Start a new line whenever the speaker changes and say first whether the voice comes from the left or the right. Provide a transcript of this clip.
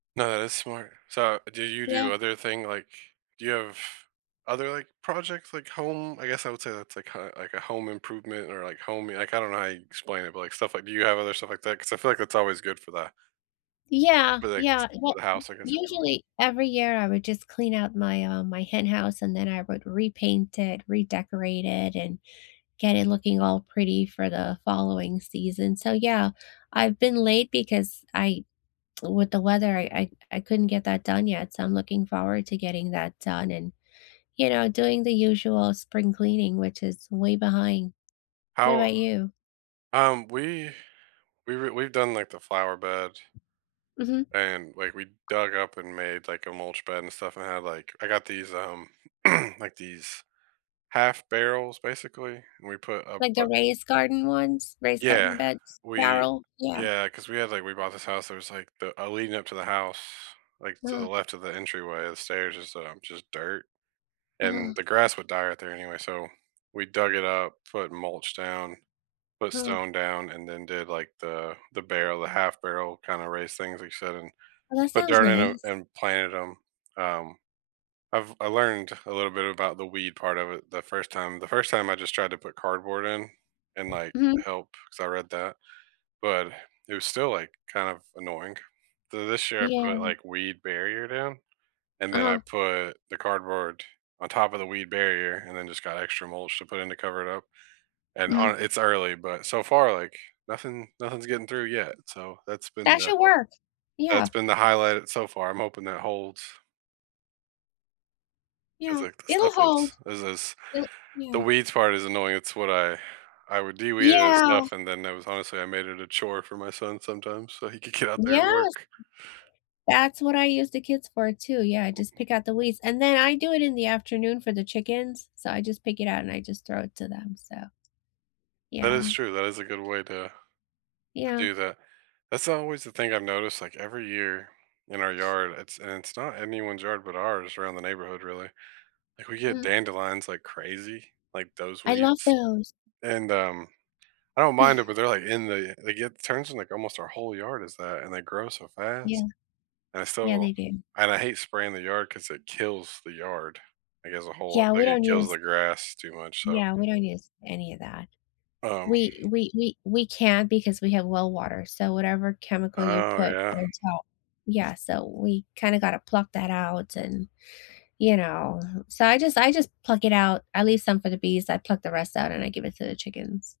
right: No, that's smart. So do you
left: Yeah.
right: do other thing, like, do you have other, like, projects, like, home I guess I would say that's, like, kinda like a home improvement or, like, home, like, I don't know how you explain it, but, like, stuff, like do you have other stuff like that? 'Cause I feel like it's always good for that.
left: Yeah,
right: But like
left: yeah.
right: s
left: Well,
right: for the house, I guess if you will.
left: usually, every year, I would just clean out my, um, my hen house, and then I would repaint it, redecorate it, and get it looking all pretty for the following season. So, yeah, I've been late because I with the weather, I I I couldn't get that done yet. So I'm looking forward to getting that done and, you know, doing the usual spring cleaning, which is way behind. What
right: How
left: about you?
right: um, we we were we've done, like, the flower bed
left: Mhm.
right: and, like, we dug up and made, like, a mulch bed and stuff and I had, like, I got these, um, like, these half barrels basically and we put a
left: Like the
right: bu
left: raised garden ones, raised garden
right: Yeah.
left: beds,
right: We
left: barrel? Yeah.
right: yeah, 'cause we had, like, we bought this house. It was, like, the, uh, leading up to the house, like, to the
left: Uh-huh.
right: left of the entryway, the stairs is, um, just dirt
left: Uh-huh.
right: and the grass would die out there anyway so we dug it up, put mulch down, put
left: Huh.
right: stone down, and then did, like, the the barrel the half barrel kinda raised things like you said, and
left: Well, that
right: put
left: sounds
right: dirt in 'em
left: nice.
right: and planted 'em. Um, I've I learned a little bit about the weed part of it the first time. The first time I just tried to put cardboard in and, like,
left: Mhm.
right: help 'cause I read that, but it was still, like, kind of annoying. So this year I put,
left: Yeah.
right: like, weed barrier down and then I
left: Uh-huh.
right: put the cardboard on top of the weed barrier and then just got extra mulch to put in to cover it up and,
left: Mhm.
right: uh, it's early, but so far, like, nothing nothing's getting through yet. So that's been
left: That
right: the
left: should work. Yeah.
right: that's been the highlight so far. I'm hoping that holds. It's,
left: Yeah,
right: like, the
left: it'll
right: stuff is
left: hold.
right: is is
left: It'll
right: the
left: yeah.
right: weeds part is annoying. It's what I I would de-weed and
left: Yeah.
right: stuff, and then that was honestly, I made it a chore for my son sometimes so he could get out there and
left: Yes.
right: work.
left: That's what I use the kids for too. Yeah, I
right: [unintelligible]
left: just pick out the weeds and then I do it in the afternoon for the chickens, so I just pick it out and I just throw it to them, so
right: That
left: Yeah.
right: is true. That is a good way to to
left: Yeah.
right: do that. That's always the thing I've noticed, like, every year in our yard, it's and it's not anyone's yard, but ours around the neighborhood, really, like, we get
left: Mhm.
right: dandelions, like, crazy, like, those
left: I love
right: weeds,
left: those.
right: and, um, I don't mind it, but they're, like, in the they get turns in, like, almost our whole yard is that, and they grow so
left: Yeah.
right: fast and
left: Yeah,
right: so
left: they do.
right: and I hate spraying the yard 'cause it kills the yard. I guess a whole
left: Yeah, we
right: like, it
left: don't
right: kills
left: use
right: the grass too much, so.
left: Yeah, we don't use any of that.
right: Um
left: We we we we can't because we have well water, so whatever chemical you
right: Oh,
left: put
right: yeah.
left: on top yeah, so we kinda gotta pluck that out and you know? So, I just I just pluck it out, I leave some for the bees. I pluck the rest out and I give it to the chickens.